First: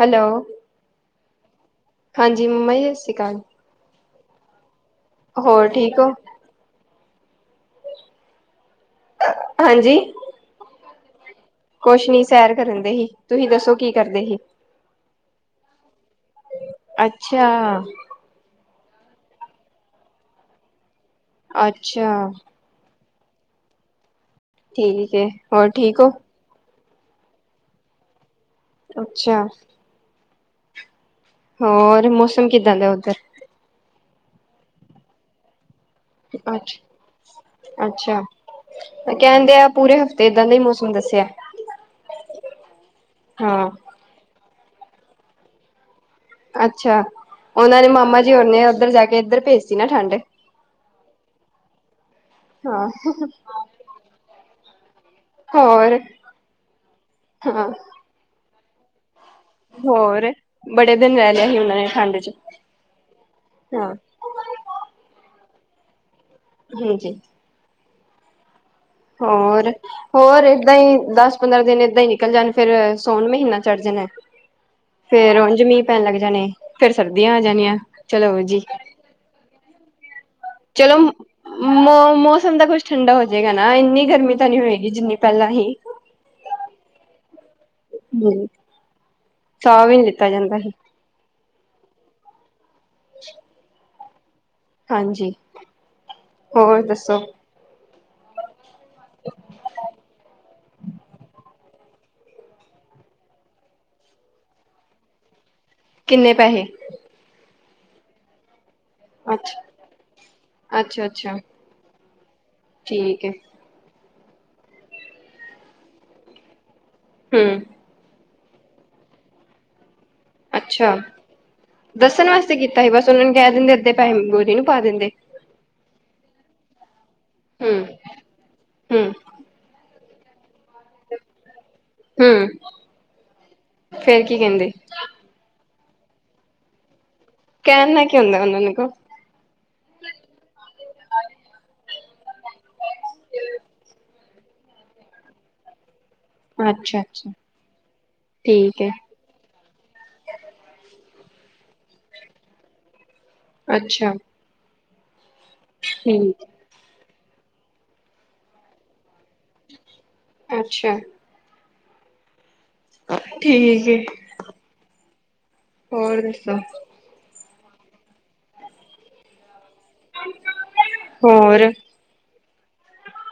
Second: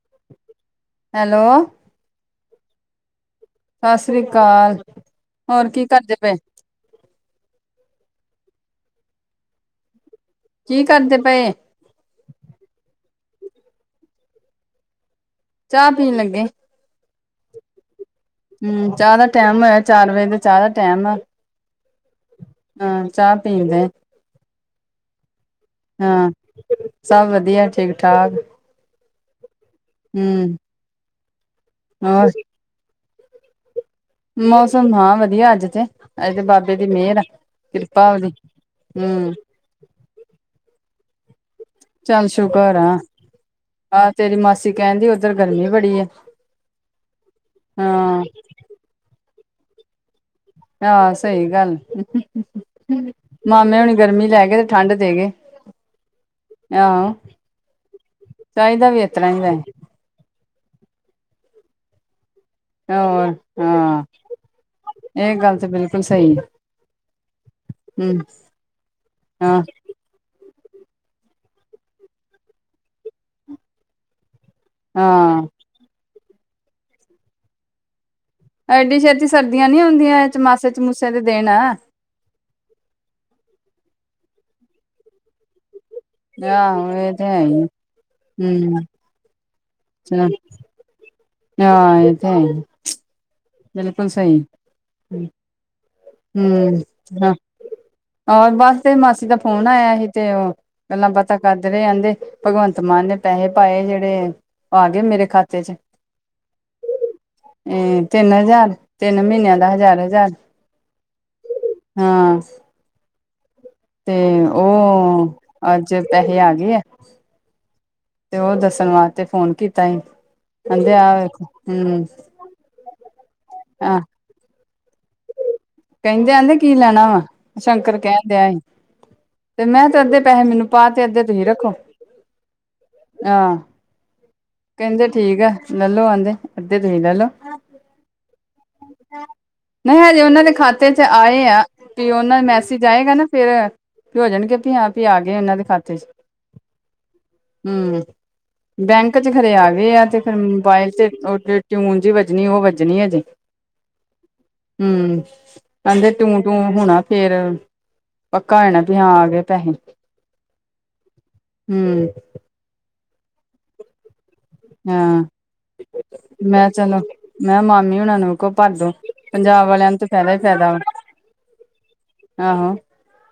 Hello hello. ਹਾਂਜੀ ਮੰਮਾ ਜੀ ਸਤਿ ਸ਼੍ਰੀ ਅਕਾਲ। ਸਤਿ ਸ੍ਰੀ ਅਕਾਲ ਹੋਰ ਕੀ ਠੀਕ ਹੋ ਕਰਦੇ ਪਏ? [unintelligible] ਹਾਂਜੀ। ਕੀ ਕਰਦੇ ਪਏ? ਕੁਛ ਨੀ ਸੈਰ ਕਰਨ ਦੀ ਹੀ ਤੁਸੀਂ ਦੱਸੋ ਕੀ ਕਰਦੇ ਸੀ। ਚਾਹ ਪੀਣ ਲੱਗੇ। ਅੱਛਾ! ਹੂੰ, ਚਾਹ ਦਾ ਟੈਮ ਹੋਇਆ ਚਾਰ ਵਜੇ ਦਾ, ਚਾਹ ਦਾ ਟੈਮ ਆ। ਅੱਛਾ! ਹਾਂ, ਚਾਹ ਪੀਂਦੇ। ਠੀਕ ਏ। ਹਾਂ, ਸਭ ਵਧੀਆ ਠੀਕ-ਠਾਕ। ਅੱਛਾ। ਹੂੰ। ਹੋਰ, ਮੌਸਮ ਕਿੱਦਾਂ ਦਾ ਉੱਧਰ? ਮੌਸਮ ਹਾਂ, ਵਧੀਆ ਅੱਜ ਤੇ। ਅੱਜ ਤੇ ਬਾਬੇ ਅੱਛ- ਦੀ ਮਿਹਰ ਆ ਕਿਰਪਾ ਅੱਛਾ, ਉਹਦੀ ਹਮ ਕਹਿੰਦੇ ਆ ਪੂਰੇ ਹਫਤੇ ਤੇ, ਏਦਾਂ ਦਾ ਹੀ ਮੌਸਮ ਦੱਸਿਆ। ਚੱਲ ਸ਼ੁਕਰ ਆ, ਹਾਂ ਆਹ ਤੇਰੀ ਮਾਸੀ ਕਹਿੰਦੀ ਓਧਰ ਗਰਮੀ ਬੜੀ ਆ। ਅੱਛਾ, ਉਹਨਾਂ ਨੇ ਮਾਮਾ ਹਾਂ ਜੀ ਹੁਨੇ ਉੱਧਰ ਜਾਕੇ, ਇੱਧਰ ਭੇਜਤੀ ਨਾ ਠੰਡ ਆਹ, ਸਹੀ ਗੱਲ ਹਾਂ ਏ। ਮਾਮੇ ਹੁਣੀ ਗਰਮੀ ਲੈ ਗਏ ਤੇ, ਠੰਡ ਦੇ ਗਏ। ਹੋਰ? ਆਹੋ ਹਾਂ। ਚਾਹੀਦਾ ਵੀ ਇਹ ਤਰ੍ਹਾਂ ਹੀ ਵੈਹੇ। ਹੋਰ, ਬੜੇ ਦਿਨ ਰਹਿ ਲਿਆ ਸੀ ਉਹਨਾਂ ਨੇ ਠੰਡ'ਚ? ਹੋਰ, ਹਾਂ। ਇਹ ਗੱਲ ਤਾ ਬਿਲਕੁਲ ਸਹੀ ਹੈ। ਹਾਂਜੀ। ਹੂੰ। ਹੋਰ? ਹੋਰ ਏਦਾਂ ਹੀ, ਦਸ, ਪੰਦਰਾਂ ਦਿਨ ਏਦਾਂ ਹੀ ਨਿਕਲ ਜਾਣ ਫੇਰ, ਸੌਣ ਮਹੀਨਾ ਚੜ ਜਾਣਾ। ਫੇਰ, ਹਾਂ ਉਝ ਮੀਂਹ ਪੈਣ ਲੱਗ ਜਾਣੇ, ਫੇਰ ਸਰਦੀਆਂ ਆ ਜਾਣੀਆਂ, ਚਲੋ ਜੀ ਐਡੀੇ ਛੇਤੀ ਸਰਦੀਆਂ ਨੀ ਆਓਂਦੀਆਂ। ਚਲੋ, ਮੋ, ਮੋ ਮੌਸਮ ਤਾਂ ਕੁਛ ਠੰਡਾ ਹੋ ਜਾਏਗਾ ਨਾ, ਇੰਨੀ ਗਰਮੀ ਤਾਂ ਨਹੀਂ ਹੋਏਗੀ ਜਿੰਨੀ ਪਹਿਲਾਂ ਹੀ। ਆਹੋ, ਇਹ ਤੇ ਹੈਈ, ਹਮ ਹੂੰ ਸਾਹ ਵੀ ਨੀ ਲਿੱਤਾ ਜਾਂਦਾ ਸੀ। ਹਾਂ, ਇਹ ਤਾਂ ਹੈ। ਹ [inaudible] ਬਿਲਕੁਲ ਸਹੀ। ਹਾਂਜੀ। ਹੋਰ ਦੱਸੋ ਹੂੰ, ਹੋਰ ਬਸ ਤੇਰੀ ਮਾਸੀ ਦਾ ਫੋਨ ਆਇਆ ਸੀ, ਤੇ ਉਹ ਗੱਲਾਂ ਬਾਤਾਂ ਕਰਦੇ ਰਹੇ, ਆਂਦੇ ਭਗਵੰਤ ਮਾਨ ਨੇ ਪੈਹੇ ਪਾਏ ਜਿਹੜੇ ਆ ਗਏ ਮੇਰੇ ਖਾਤੇ'ਚ। ਕਿੰਨੇ ਪੈਹੇ? ਇਹ ਤਿੰਨ-ਹਜ਼ਾਰ, ਤਿੰਨ ਮਹੀਨਿਆਂ ਅੱਛਾ ਦਾ ਹਜ਼ਾਰ-ਹਜ਼ਾਰ। ਅੱਛਾ- ਅੱਛਾ। ਹਾਂ। ਠੀਕ ਏ, ਤੇ ਉਹ ਅੱਜ ਪੈਸੇ ਆ ਗਏ ਆ। ਹੂੰ ਤੇ, ਉਹ ਦੱਸਣ ਵਾਸਤੇ ਫੋਨ ਕੀਤਾ ਈ। ਅੱਛਾ। ਦੱਸਣ ਵਾਸਤੇ ਕੀਤਾ ਸੀ, ਬਸ ਉਹਨਾਂ ਨੂੰ ਕਹਿ ਦਿੰਦੇ ਅੱਧੇ ਆਹ ਪੈਹੇ ਗੋਰੀ ਨੂੰ ਪਾ ਦਿੰਦੇ। ਕਹਿੰਦਿਆ ਨ ਕੀ ਲੈਣਾ ਵਾ, ਹਮ ਸ਼ੰਕਰ ਕਹਿਣ ਦਿਆ ਹੀ। ਹਮ ਤੇ, ਮੈਂ, ਤੇ ਅੱਧੇ ਪੈਹੇ ਮੈਨੂੰ ਪਾਤੇ, ਅੱਧੇ ਤੁਹੀ ਰੱਖੋ। ਹੂੰ, ਆਹ ਫਿਰ ਕੀ ਕਹਿੰਦੇ? ਕਹਿੰਦੇ ਠੀਕ ਆ, ਲਲੋ ਆਂਦੇ, ਅੱਧੇ ਤੁਹੀ ਲੈਲੋ। ਕਹਿਣ ਨਾਲ ਕੀ ਹੁੰਦਾ, ਉਹਨਾਂ ਨੁੰ ਕੋ। ਨਹੀਂ ਹਜੇ, ਉਹਨਾਂ ਦੇ ਖਾਤੇ ਚ ਆਏ ਆ, ਤੇ ਉਹਨਾਂ ਮੈਸੇਜ ਆਏਗਾ ਨਾ ਫੇਰ ਵੀ ਹੋ ਜਾਣਗੇ, ਵੀ ਹਾਂ ਵੀ ਆ ਗਏ ਇਹਨਾਂ ਦੇ ਖਾਤੇ ਚ ਅੱਛਾ-ਅੱਛਾ, ਹੂੰ ਠੀਕ ਐ। ਬੈਂਕ, ਚ ਖਰੇ ਆ ਗਏ, ਆ ਤੇ ਫਿਰ ਮੋਬਾਇਲ ਤੇ ਉਹ ਟਿਊਨ ਜੀ ਵੱਜਣੀ ਉਹ ਵੱਜਣੀ ਹੈਜੇ। ਅੱਛਾ, ਹੂੰ, ਕਹਿੰਦੇ ਠੀਕ, ਟੂੰ-ਟੂੰ ਹੋਣਾ। ਫੇਰ ਪੱਕਾ ਹੋਣਾ, ਵੀ ਹਾਂ ਆ ਗਏ ਪੈਸੇ ਅੱਛਾ, ਹੂੰ, ਠੀਕ ਏ, ਹਾਂ ਹੋਰ ਦੱਸੋ? ਮੈਂ ਚਲੋ, ਮੈਂ ਕਿਹਾ, ਮਾਮੀ ਹੁਣ ਨੂੰ ਕੋ ਭਰਦੋ ਪੰਜਾਬ ਵਾਲਿਆਂ ਨੂੰ ਤਾਂ ਫਾਇਦਾ ਹੀ ਫਾਇਦਾ। ਹੋਰ, ਆਹੋੋ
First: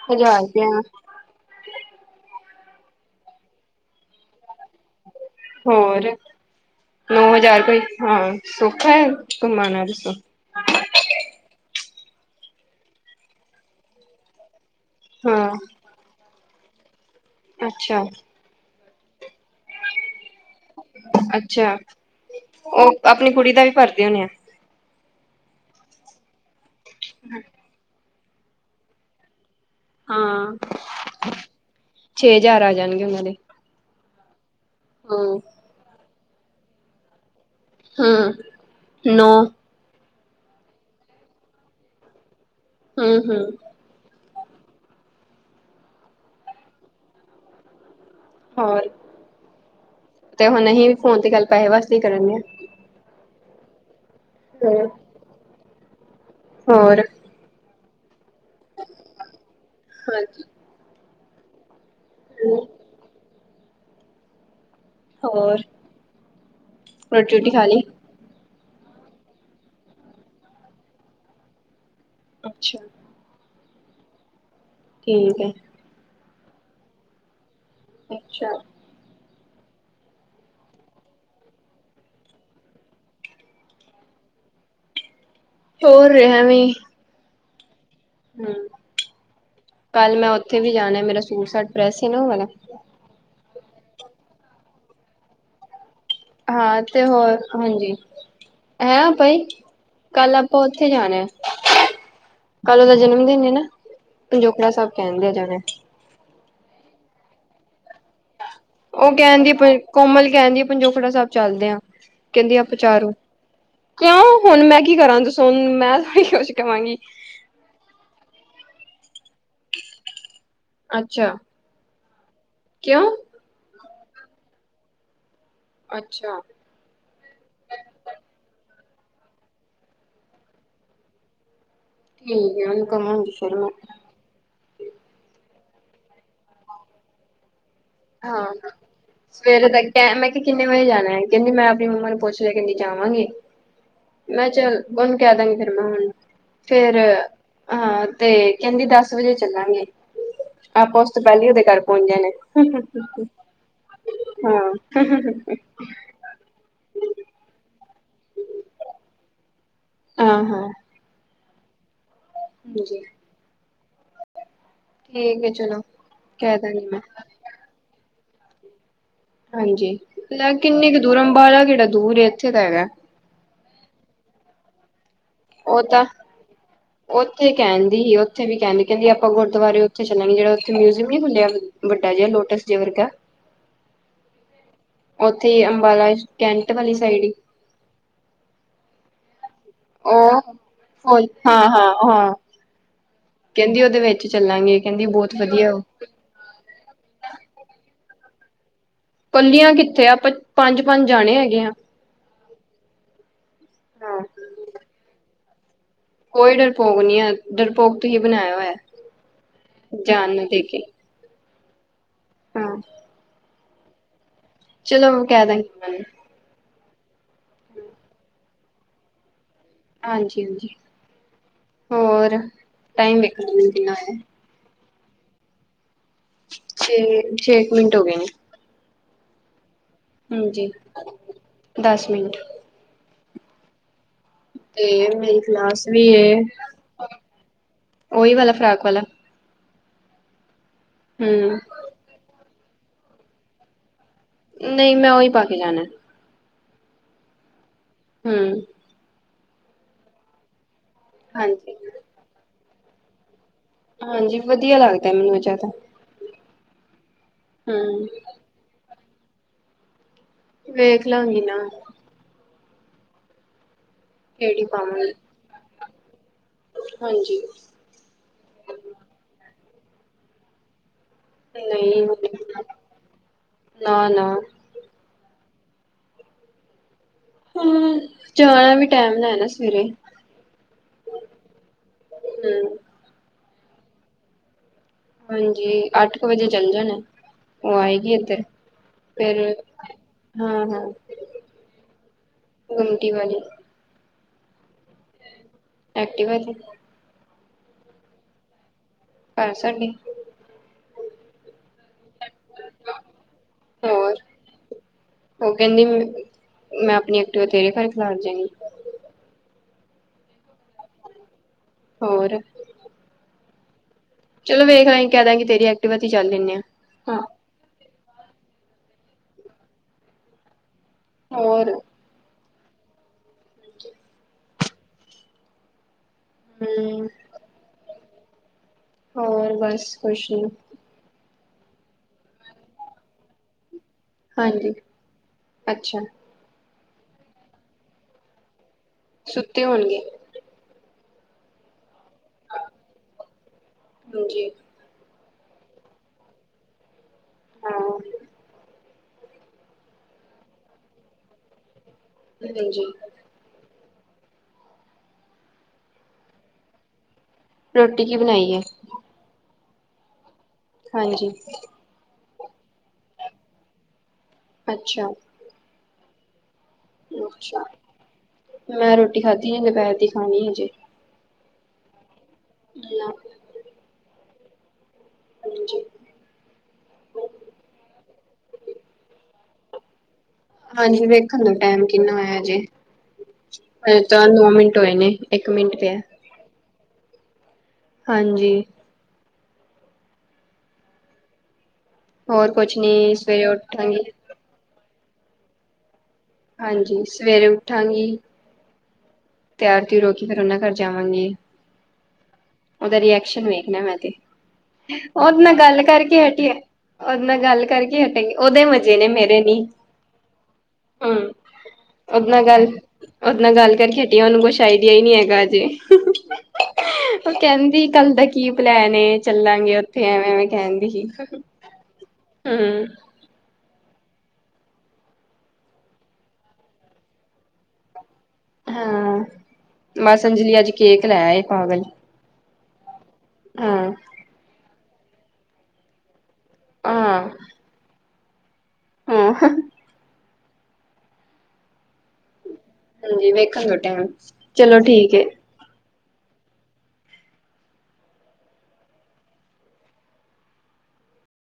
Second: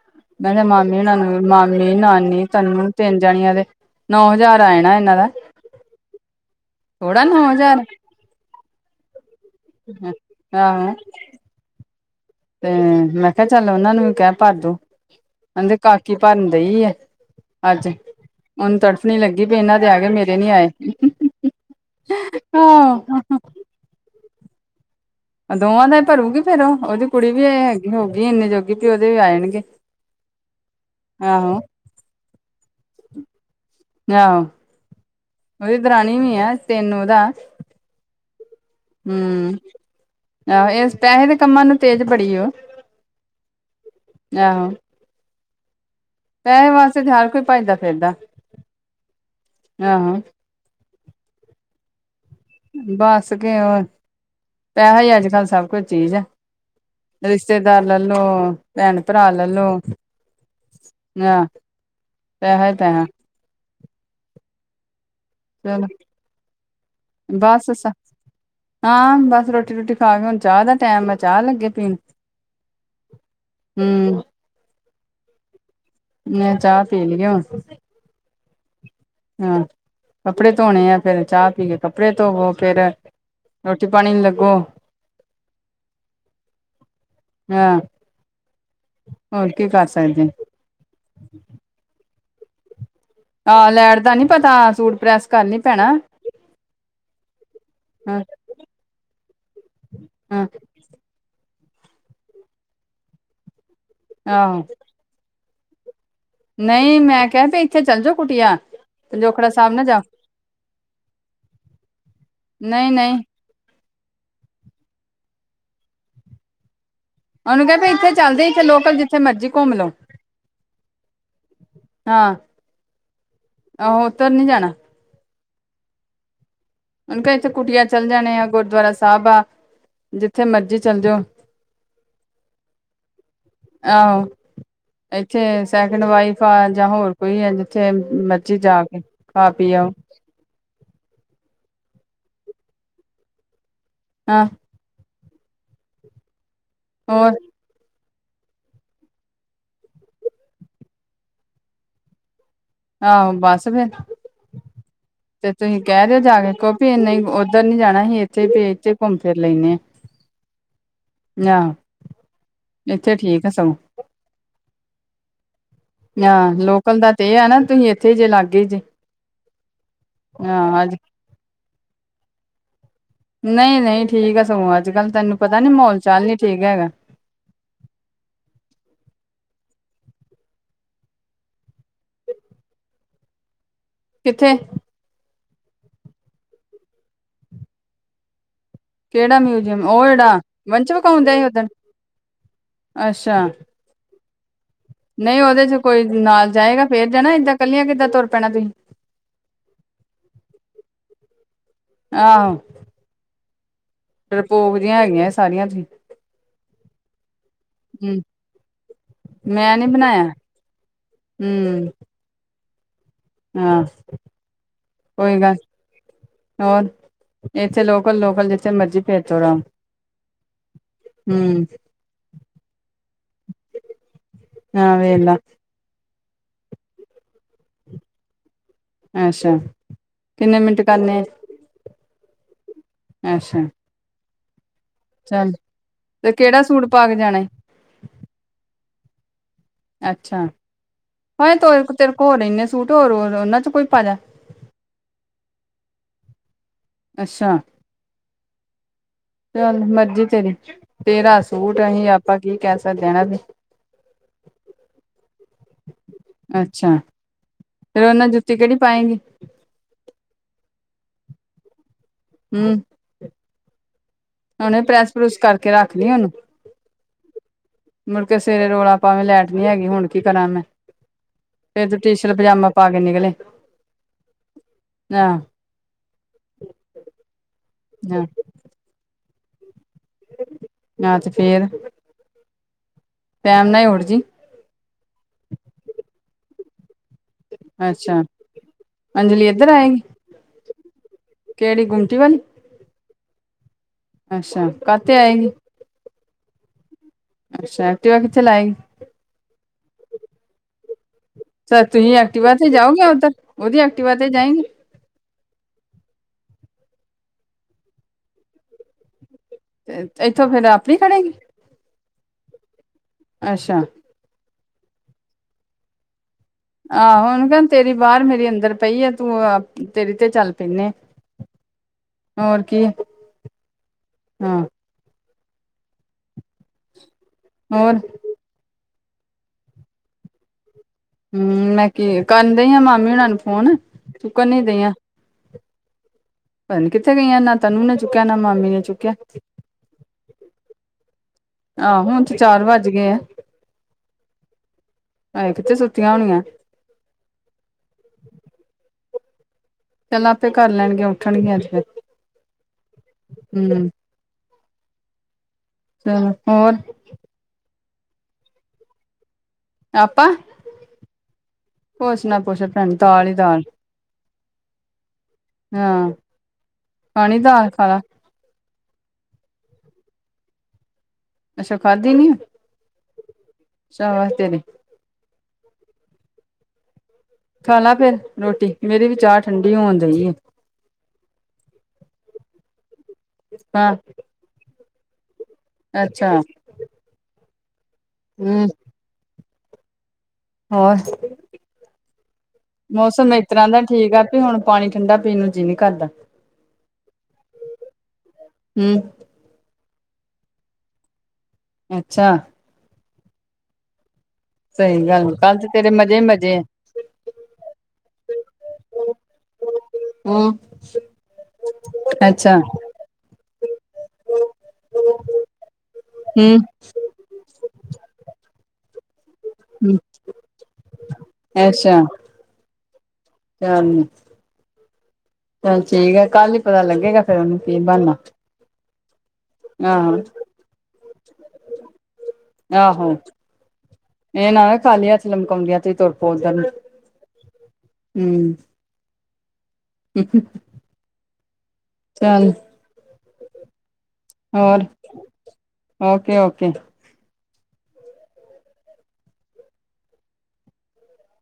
ਹਜ਼ਾਰ ਮੈਂਰੇ ਰੁਪਇਆ, ਮਾਮੇ ਨਾਲ ਨੂੰ ਮਾਮੀ, ਨਾਨੀ ਤਨੂੰ ਤਿੰਨ ਜਾਣਿਆਂ ਦੇ ਨੌ ਹਜ਼ਾਰ ਆਏ ਨਾ ਇਹਨਾਂ ਦਾ ਹੋਰ ਨੋ ਥੋੜਾ ਨੌ ਹਜ਼ਾਰ ਕੋਈ ਹਾਂ ਸੌਖਾ ਹੈ, ਘੁੰਮਾਣਾ ਤਾਂ ਸੌਖਾ ਹਾਂ, ਤੇ ਮੈਂ ਕਿਹਾ ਚੱਲ ਉਹਨਾ ਨੂੰ ਵੀ ਕਹਿ ਭਰਦੋ ਹਾਂ, ਕਹਿੰਦੇ ਕਾਕੀ ਭਰਨ ਦੇਈ ਆ। ਅੱਜ ਅੱਛਾ, ਉਹਨੂੰ ਤੜਫਨੀ ਲੱਗੀ, ਵੀ ਇਹਨਾਂ ਦੇ ਆ ਗਏ ਮੇਰੇ ਨੀ ਆਏ। ਅੱਛਾ, ਉਹ ਆਹ ਆਪਣੀ ਕੁੜੀ ਦਾ ਵੀ ਭਰਦੇ ਹੋਦੇ ਆ। ਦੋਵਾਂ ਦਾ ਹੀ ਭਰੂਗੀ ਫੇਰ ਉਹਦੀ ਕੁੜੀ ਵੀ ਇਹ ਹੈਗੀ, ਹੋਗੀ ਇੰਨੀ ਜੋਗੀ ਤੇ ਉਹਦੇ ਵੀ ਆ ਜਾਣਗੇ। ਹਾਂ, ਆਹੋ ਛੇ ਹਜਾਰ ਆ ਜਾਣਗੇ ਉਹਨਾਂ ਦੇ ਆਹੋ ਹੂੰ, ਉਹਦੀ ਦਰਾਣੀ ਵੀ ਹੇ [unintelligible] ਉਦਾ ਨੌ ਹੂੰ, ਆਹੋ ਇਸ ਪੈਸੇ ਦੇ ਕੰਮਾਂ ਨੂੰ ਤੇਜ਼ ਬੜੀ ਉਹ ਹੂੰ-ਹੂੰ। ਆਹੋ। ਪੈਸੇ ਵਾਸਤੇ ਤੇ ਹਰ ਕੋਈ ਭੱਜਦਾ-ਫਿਰਦਾ। ਹੋਰ ਤੇ ਹੁਣ ਅਸੀਂ ਵੀ ਫੋਨ ਤੇ ਗੱਲ ਪੈਸੇ ਵਾਸਤੇ ਹੀ ਕਰਨ ਦੇ ਆ। ਬਸ ਕਿ ਹੋਰ, ਆ, ਪੈਸਾ ਹੀ ਅੱਜ-ਕੱਲ ਸਭ ਕੁਝ ਚੀਜ਼ ਹੈ। ਹੋਰ। ਰਿਸ਼ਤੇਦਾਰ ਲੈਲੋ, ਭੈਣ ਭਰਾ ਲੈਲੋ। ਹਾਂਜੀ, ਨਾ ਪੈਹਾ, ਪੈਹਾ। ਹੋਰ ਚਲੋ, ਰੋਟੀ ਰੂਟੀ ਖਾ ਬਾਸ। ਲਈ? ਹਾਂ ਬਸ ਰੋਟੀ ਰੋਟੀ ਖਾ ਕੇ ਹੁਣ ਚਾਹ ਦਾ ਟੈਮ ਆ ਚਾਹ ਲੱਗੇ ਪੀਣ ਅੱਛਾ, ਹੂੰ, ਠੀਕ ਹੈ, ਮੈਂ ਚਾਹ ਪੀ ਲਈ ਐ। ਅੱਛਾ, ਹਾਂ ਕੱਪੜੇ ਧੋਣੇ ਆ, ਫੇਰ ਚਾਹ ਪੀ ਕੇ ਕੱਪੜੇ ਧੋਵੋ ਫੇਰ ਰੋਟੀ ਪਾਣੀ 'ਚ ਲੱਗੋ। ਹੋਰ ਐਵੀ ਆ [inaudible] ਹੂੰ ਕੱਲ ਮੈਂ ਸਕਦੇ ਉੱਥੇ ਵੀ ਜਾਣਾ ਮੇਰਾ ਸੂਟ-ਸਾਟ ਪ੍ਰੈਸ ਸੀ ਨਾ ਓਹ ਵਾਲਾ। ਆਹ ਲੈਟ ਦਾ ਨੀ ਪਤਾ ਸੂਟ ਪ੍ਰੈਸ ਕਰਲੀ ਪੈਣਾ। ਹਾਂ ਤੇ ਹੋਰ ਹਾਂਜੀ, ਹਾਂ ਹੈਂ ਭਾਈ ਕੱਲ ਹਾਂ ਆਪਾ ਕਿੱਥੇ ਜਾਣਾ ਕੱਲ ਉਹਦਾ ਜਨਮ ਦਿਨ ਹੈ ਨਾ, ਆਹੋ ਪੰਜੋਕੜਾ ਸਾਹਿਬ। ਕਹਦੇ ਜਨੇ। ਨਹੀਂ ਮੈਂ ਕਿਹਾ ਵੀ ਇੱਥੇ ਚੱਲ ਜਾਓ ਕੁਟਿਆ। ਉਹ ਕਹਿਣਦੀ ਪਈ, ਕੋਮਲ ਕਹਿੰਦੀ ਪੰਜੋਖੜਾ ਸਾਹਿਬ ਚੱਲਦੇ ਆ, ਕਹਦੀ ਆਪਾ ਨਹੀਂ ਚਾਰੋ। ਨਹੀਂ ਕਿਉਂ ਹੁਣ ਮੈਂ ਕੀ ਕਰਾਂ, ਦੱਸੋ ਹੁਣ ਮੈਂ ਥੋੜੀ ਕੁਛ ਕਵਾਂਗੀ। ਉਹਨੂੰ ਕਹੋ ਬਈ ਇੱਥੇ ਚਲਦੇ, ਇਥੇ ਲੋਕਲ ਜਿੱਥੇ ਮਰਜ਼ੀ ਘੁੰਮਲੋ। ਅੱਛਾ। ਹਾਂ। ਕਿਉ ਆਹੋ ਉਧਰ ਨੀ ਜਾਣਾ। ਅੱਛਾ। ਉਹਨੂ ਕਿਹਾ ਇੱਥੇ ਕੁਟਿਆ ਚੱਲ ਜਾਣੇ ਆ ਗੁਰਦੁਆਰਾ ਸਾਹਿਬ ਆ ਜਿੱਥੇ ਮਰਜੀ ਚੱਲ ਜਾਓ। ਠੀਕ ਹੈ ਉਹਨੂੰ ਕਵਾਂਗੀ ਫਿਰ ਮੈਂ ਆਹੋ ਇੱਥੇ ਸੈਕਿੰਡ ਵਾਈਫ ਆ ਜਾਂ ਹੋਰ ਕੋਈ ਆ ਜਿੱਥੇ ਹਾਂ ਮਰਜੀ ਜਾ ਕੇ ਖਾ ਸਵੇਰੇ ਪੀ ਤੱਕ ਆਓ। ਕ ਮੈਂ ਕਿੰਨੇ ਵਜੇ ਜਾਣਾ ਹੈ ਕਹਦੀ ਮੈਂ ਆਪਣੀ ਮੰਮਾ ਨੂੰ ਪੁੱਛ ਲਿਆ ਕਹਦੀ ਜਾਵਾਂਗੀ ਹਾਂ ਮੈਂ ਚੱਲ ਹੁਣ ਕਹਿ ਦਾਂਗੇ ਤੇਰੀ ਮੰਮਾ ਨੂੰ ਫੇਰ ਹੋਰ ਹਾਂ ਤੇ ਕਹਿੰਦੀ ਦਸ ਵਜੇ ਚੱਲਾਂਗੇ। ਆਪਾਂ ਉਸ ਤੋਂ ਪਹਲੈ ਉਹਦੇ ਘਰ ਪਹੁੰਚ ਜਾਨਾ ਹਾ ਬੱਸ ਫੇਰ ਹਾਂ [inaudible] ਤੇ ਤੁਸੀਂ ਕਹਿ ਦਿਓ ਜਾ ਕੇ ਕਿਉਕਿ ਨਹੀ ਉਧਰ ਨੀ ਜਾਣਾ ਅਸੀ ਇੱਥੇ ਹੀ ਇਥੇ ਹੀ ਘੁੰਮ ਫਿਰ ਲੈਂਣੇ ਆ। ਹਾਂ -ਹਾਂ। ਅਹਾ ਹਾਂਜੀ ਇੱਥੇ ਠੀਕ ਆ ਸਗੋਂ। ਠੀਕ ਏ ਚਲੋ। ਆ ਕਹਿ ਦਾਂਗੀ ਲੋਕਲ ਮੈਂ ਦਾ ਤੇ ਇਹ ਏ ਨਾ ਤੁਸੀਂ ਇੱਥੇ ਜੇ ਲਾਗੇ ਜੇ ਹਾਂਜੀ ਹਾਂ ਕਿੰਨੇ ਅੱਜ ਕ ਦੂਰ ਅੰਬਾਲਾ ਕਿਹੜਾ ਦੂਰ ਏ ਇੱਥੇ ਤਾਂ ਹੈਗਾ। ਨਹੀਂ- ਨਹੀਂ ਠੀਕ ਆ ਸਗੋਂ ਅੱਜ ਕੱਲ ਤੈਨੂੰ ਪਤਾ ਨੀ ਉਹ ਮਹੋਲ ਤਾਂ ਚਾਲ ਨੀ ਠੀਕ ਹੈਗਾ। ਉੱਥੇ ਕਹਿੰਦੀ ਸੀ ਉੱਥੇ ਵੀ ਕਹਿੰਦੀ -ਕਹਿੰਦੀ ਆਪਾਂ ਗੁਰਦੁਆਰੇ ਉਥੇ ਚਲਾਂਗੇ ਜਿਹੜਾ ਉੱਥੇ ਮਿਊਜ਼ੀਅਮ ਨੀ ਖੁੱਲਿਆ। ਵੱਡਾ ਜਿਹਾ ਲੋਟਸ ਜਿਹੇ ਵਰਗਾ ਕਿੱਥੇ ਉੱਥੇ ਹੀ ਅੰਬਾਲਾ ਕੈਂਟ ਵਾਲੀ ਸਾਈਡ ਹੀ ਕਿਹੜਾ ਮਿਊਜ਼ਅਮ ਉਹ ਜਿਹੜਾ ਵੰਨਸ ਵਿਖਾਉਣ ਫੁੱਲ ਦਿਆਂ ਸੀ ਹਾਂ ਓਦਨ ਹਾਂ ਹਾਂ ਅੱਛਾ ਕਹਿੰਦੀ ਉਹਦੇ ਵਿੱਚ ਚੱਲਾਂਗੇ। ਕਹਿੰਦੀ ਬਹੁਤ ਨਹੀਂ ਉਹਦੇ ਵਧੀਆ 'ਚ ਉਹ ਕੋਈ ਨਾਲ ਜਾਏਗਾ ਫੇਰ ਜਾਣਾ ਏਦਾਂ ਕੱਲੀਆਂ ਕਿੱਦਾਂ ਤੁਰ ਪੈਣਾ ਤੁਸੀਂ ਕੱਲੀਆਂ ਕਿੱਥੇ ਆਪਾਂ ਪੰਜ -ਪੰਜ ਜਾਣੇ ਹੈਗੇ ਆ। ਆਹੋ ਹਾਂ ਡਰਪੋਕ ਜੀਆ ਹੈਗੀਆਂ ਸਾਰੀਆਂ ਤੁਸੀ ਕੋਈ ਡਰਪੋਕ ਨਹੀ ਹੈ ਡਰਪੋਕ ਤੁਸੀ ਹੂੰ ਬਣਾਇਆ ਹੋਇਆ ਮੈਂ ਨੀ ਬਣਾਇਆ ਜਾਣ ਨੂੰ ਦੇ ਕੇ ਹੂੰ ਹਾਂ ਹਾਂ। ਚਲੋ ਕੋਈ ਕਹਿ ਗੱਲ ਦਾਂਗੀ ਓਹਨੂੰ ਹੋਰ ਇੱਥੇ ਲੋਕਲ- ਲੋਕਲ ਜਿੱਥੇ ਮਰਜ਼ੀ ਫਿਰ ਤੁਰ ਆਉ। ਹਾਂਜੀ -ਹਾਂਜੀ ਹੋਰ ਟਾਈਮ ਵੇਖ ਲੋ ਕਿਨਾਂ ਹੋਇਆ। ਹਾਂ, ਵੇਖਲਾ। ਛੇ-ਛੇ ਕ ਮਿੰਟ ਹੋ ਗਏ ਨੇ। ਅੱਛਾ, ਕਿੰਨੇ ਹਾਂਜੀ ਮਿੰਟ ਕਰਨੇ ਦਸ ਮਿੰਟ ਅੱਛਾ ਤੇ ਮੇਰੀ ਚੱਲ ਕਲਾਸ ਵੀ ਤੇ ਏ ਕਿਹੜਾ ਸੂਟ ਪਾ ਕੇ ਜਾਣਾ ਉਹੀ ਵਾਲਾ ਫਰਾਕ ਵਾਲਾ ਅੱਛਾ ਭਾਵੇ ਹੂੰ ਤ ਤੇਰੇ ਕੋ ਹੋਰ ਇੰਨੇ ਸੂਟ ਹੋਰ ਹੋਰ ਉਹਨਾਂ 'ਚੋ ਕੋਈ ਪਾ ਜਾ। ਨਹੀਂ ਮੈਂ ਉਹੀ ਪਾ ਕੇ ਜਾਣਾ। ਅੱਛਾ ਹੂੰ ਚੱਲ ਮਰਜੀ ਤੇਰੀ ਤੇਰਾ ਹਾਂਜੀ ਸੂਟ ਅਹੀ ਆਪਾਂ ਕੀ ਕਹਿ ਸਕਦੇ ਆ ਹੈਨਾ ਬਈ। ਹਾਂਜੀ ਵਧੀਆ ਲੱਗਦਾ ਮੈਨੂੰ ਇਹ ਜ਼ਿਆਦਾ ਅੱਛਾ, ਫਿਰ ਹੂੰ ਉਹਦੇ ਨਾਲ ਜੁੱਤੀ ਕਿਹੜੀ ਪਾਏਗੀ। ਵੇਖ ਲਾਂਗੀ ਨਾ ਹੂੰ, ਕਿਹੜੀ ਐਨੇ ਪ੍ਰੈਸ ਪਾਵਾਂਗੀ ਪਰੂਸ ਕਰਕੇ ਰੱਖ ਲਈ ਉਹਨੂੰ ਹਾਂਜੀ, ਮੁੜਕੇ ਸਵੇਰੇ ਰੋਲਾ ਭਾਵੇਂ ਲੈਟ ਨੀ ਹੈਗੀ ਹੁਣ ਕੀ ਕਰਾਂ ਮੈਂ ਫਿਰ ਤੂੰ ਨਹੀਂ ਟੀ ਸ਼ਰਟ ਪਜਾਮਾ ਪਾ ਕੇ ਨਿਕਲੇ। ਨਾ ਨਾ ਹਾਂ, ਹੂੰ [unintelligible] ਵੀ ਟਾਈਮ ਲੈਣੇ ਸਵੇਰੇ ਆਹ ਤੇ ਫੇਰ ਹੂੰ, ਟੈਮ ਨਾਲ ਈ ਉਠੱ ਜੀ। ਹਾਂਜੀ, ਅੱਠ ਕ ਵਜੇ ਚੱਲ ਜਾਣਾ। ਉਹ ਆਏਗੀ ਅੱਛਾ ਇੱਧਰ ਫੇਰ ਅੰਜਲੀ ਇੱਧਰ ਆਏਗੀ ਹਾਂ-ਹਾਂ ਕਿਹੜੀ ਗੁੰਮਟੀ ਵਾਲੀ ਗੁੰਮਟੀ ਵਾਲੀ, ਅੱਛਾ ਕਾਤੇ ਆਏਗੀ। ਐਕਟੀਵਾ ਤੇ। ਅੱਛਾ, ਐਕਟੀਵਾ ਕਿੱਥੇ ਲਾ ਆਈ। ਘਰ ਸਾਡੇ ਤਾਂ ਤੁਸੀਂ ਐਕਟੀਵਾ ਤੇ ਜਾਓ ਗਈਆਂ ਉੱਧਰ ਉਹਦੀ ਹੋਰ ਐਕਟੀਵਾ ਤੇ ਜਾਏਗੀ। ਉਹ ਕਹਿੰਦੀ ਮ‌ ਮੈਂ ਆਪਣੀ ਐਕਟੀਵਾ ਤੇਰੇ ਘਰ ਖਲਾਰ ਜਾਗੀ। ਤੇ ਇੱਥੋਂ ਫੇਰ ਆਪਣੀ ਖੜੇਗੀ। ਹੋਰ। ਅੱਛਾ। ਚਲੋਂ ਵੇਖ ਲਾਂਗੀ ਕਹਿ ਦਾਂਗੀ ਤੇਰੀ ਐਕਟੀਵਾ ਤੇ ਚੱਲ ਲੈਣੇ ਆ। ਹਾਂ ਆਹੋ ਉਹਨੂੰ ਕਹਿ ਤੇਰੀ ਬਾਹਰ ਮੇਰੀ ਅੰਦਰ ਪਈ ਆ। ਤੂੰ ਤੇਰੀ ਤੇ ਚੱਲ ਪੈਨੇ ਆ। ਹੋਰ। ਹੋਰ ਕੀ ਹੂੰ, ਹੂੰ। ਹੋਰ। ਹੋਰ ਬਸ ਕੁੱਛ ਨੀਂ। ਹੂੰ, ਮੈਂ ਕੀ ਕਰਨ ਡਈ ਆ ਮਾਮੇ ਹੁਣਾ ਨੂੰ ਫ਼ੋਨ। ਚੁੱਕਣ ਨੀ ਹਾਂਜੀ ਦਈਆਂ। ਅੱਛਾ ਪਤਾ ਨੀ ਕਿੱਥੇ ਗਈਆਂ। ਨਾ ਤਨੂੰ ਨੇ ਚੁੱਕਿਆਂ ਨਾ ਮਾਮੀ ਨੇ ਚੁੱਕਿਆ। ਸੁੱਤੇ ਹੋਣਗੇ। ਆਹੋ ਹੁਣ ਤਾਂ ਚਾਰ ਵੱਜ ਗਏ ਆ ਹਾਂਜੀ ਅਹੇ ਕਿੱਥੇ ਸੁੱਤੀਆਂ ਹੋਣੀਆਂ ਹੂੰ। ਮਤੇ ਕਰ ਲੈਣਗੀਆਂ ਉੱਠਣਗੀਆਂ ਤੇ ਫ਼ਿਰ। ਹਾਂਜੀ। [unintelligible] ਚਲੋਂ, ਹੋਰ ਰੋਟੀ ਕੀ ਬਣਾਈ ਐ। ਆਪਾਂ। ਹਾਂਜੀ। ਕੁੱਛ ਨਾ ਪੁੱਛ ਭੈਣ ਦਾਲ ਈ ਦਾਲ। ਅੱਛਾ। ਹਾਂ, ਖਾਣੀ ਅੱਛਾ ਦਾਲ ਖਾਲਾ। ਮੈਂ ਰੋਟੀ ਖਾਧੀ ਆ। ਦੁਪਹਿਰ ਦੀ ਖਾਣੀ ਹਜੇ। ਅੱਛਾ ਖਾਧੀ ਨੀ। [inaudible] ਸ਼ਾਬਾਂਸ ਤੇਰੇ। ਹਾਂਜੀ। ਖਾ ਲਾ ਫ਼ਿਰ ਰੋਟੀ। ਮੇਰੀ ਵੀ ਚਾਹ ਠੰਡੀ ਹੋਣ ਡਈ ਹੈਂ। ਹਾਂਜੀ ਵੇਖਣ ਟਾਈਮ ਕਿੰਨਾਂ ਹੋਇਆ ਜੇ। ਹਾਂ ਅਜੇ ਤਾਂ ਨੋ ਮਿੰਟ ਹੋਏ ਨੇਂ। ਇੱਕ ਮਿੰਟ ਪਿਆ। ਅੱਛਾ। ਹਾਂਜੀ। ਹੂੰ ਹੋਰ ਹੋਰ ਕੁਛ ਨੀ ਮੌਸਮ ਸਵੇਰੇ ਇਸ ਤਰ੍ਹਾਂ ਦਾ ਉੱਠਾਂਗੀ ਠੀਕ ਆ। ਹੁਣ ਪਾਣੀ ਠੰਢਾ ਪੀਣ ਨੂੰ ਜੀਅ ਨੀਂ ਕਰਦਾਂ। ਹਾਂਜੀ ਸਵੇਰੇ ਉੱਠਾਂਗੀ। ਹਮ। ਤਿਆਰ ਤਿਊਰ ਹੋਕੇ ਫ਼ਿਰ ਉਹਨਾਂ ਘਰ ਜਾਂਵਾਂਗੇ। ਅੱਛਾ। ਉਹਦਾ ਰੀਐਕਸ਼ਨ ਵੇਖਣਾਂ ਮੈਂ ਤੇ। ਸਹੀ ਗੱਲ ਉਹਦੇ ਨਾਲ਼ ਕੱਲ ਤੇ ਗੱਲ ਤੇਰੇ ਮਜ਼ੇ ਕਰਕੇ ਹਟੀ ਆ। ਮਜ਼ੇ ਉਹਦੇ ਨਾਲ਼ ਗੱਲ ਕਰਕੇ ਹਟੇਗੀ। ਉਹਦੇ ਮਜ਼ੇ ਨੇਂ ਮੇਰੇ ਨੀਂ। ਹੂੰ। ਹਮ। ਉਦੇ ਨਾਲ਼ ਗੱਲ ਉਦੇ ਨਾਲ਼ ਗੱਲ਼ ਕਰਕੇ। ਹਟੀ ਉਹਨੂੰ ਕੁੱਛ ਆਈਡੀਆ ਨੀਂ ਹੈਗਾ ਅਜੇ। ਹਮ ਉਹ ਕਹਿੰਦੀ ਕੱਲ ਦਾ ਕੀ ਪਲੈਨ ਏ ਚੱਲਾਂਗੇ ਉੱਥੇ ਐਵੇਂਵੇਂ ਕਹਣਦੀ ਸੀ ਅੱਛਾ ਹਮ ਚੱਲ ਚੱਲ ਠੀਕ ਆ ਕੱਲ ਹੀ ਪਤਾ ਲੱਗੇਗਾ ਫੇਰ ਉਹਨੂੰ ਕੀ ਬਣਨਾ ਹਾਂਮੈ ਆਹੋ ਸਮਝੀ ਅਜ ਅੱਜ ਕੇਕ ਲੈ ਇਹ ਪਾਗਲ ਆਹੋ ਹਾਂ ਇਹ ਨਾ ਹੋਵੇ ਖਾਲੀ ਚ ਲਮਕਾਉਂਦੀਆਂ ਤੇ ਤੁਰ ਪਓ ਨੂੰ ਹਾਂ ਹਮ [unintelligible] ਚੱਲ। ਹਾਂਜੀ ਵੇਖਣ ਦੋ ਟਾਇਮ। ਹੋਰ। Okay okay.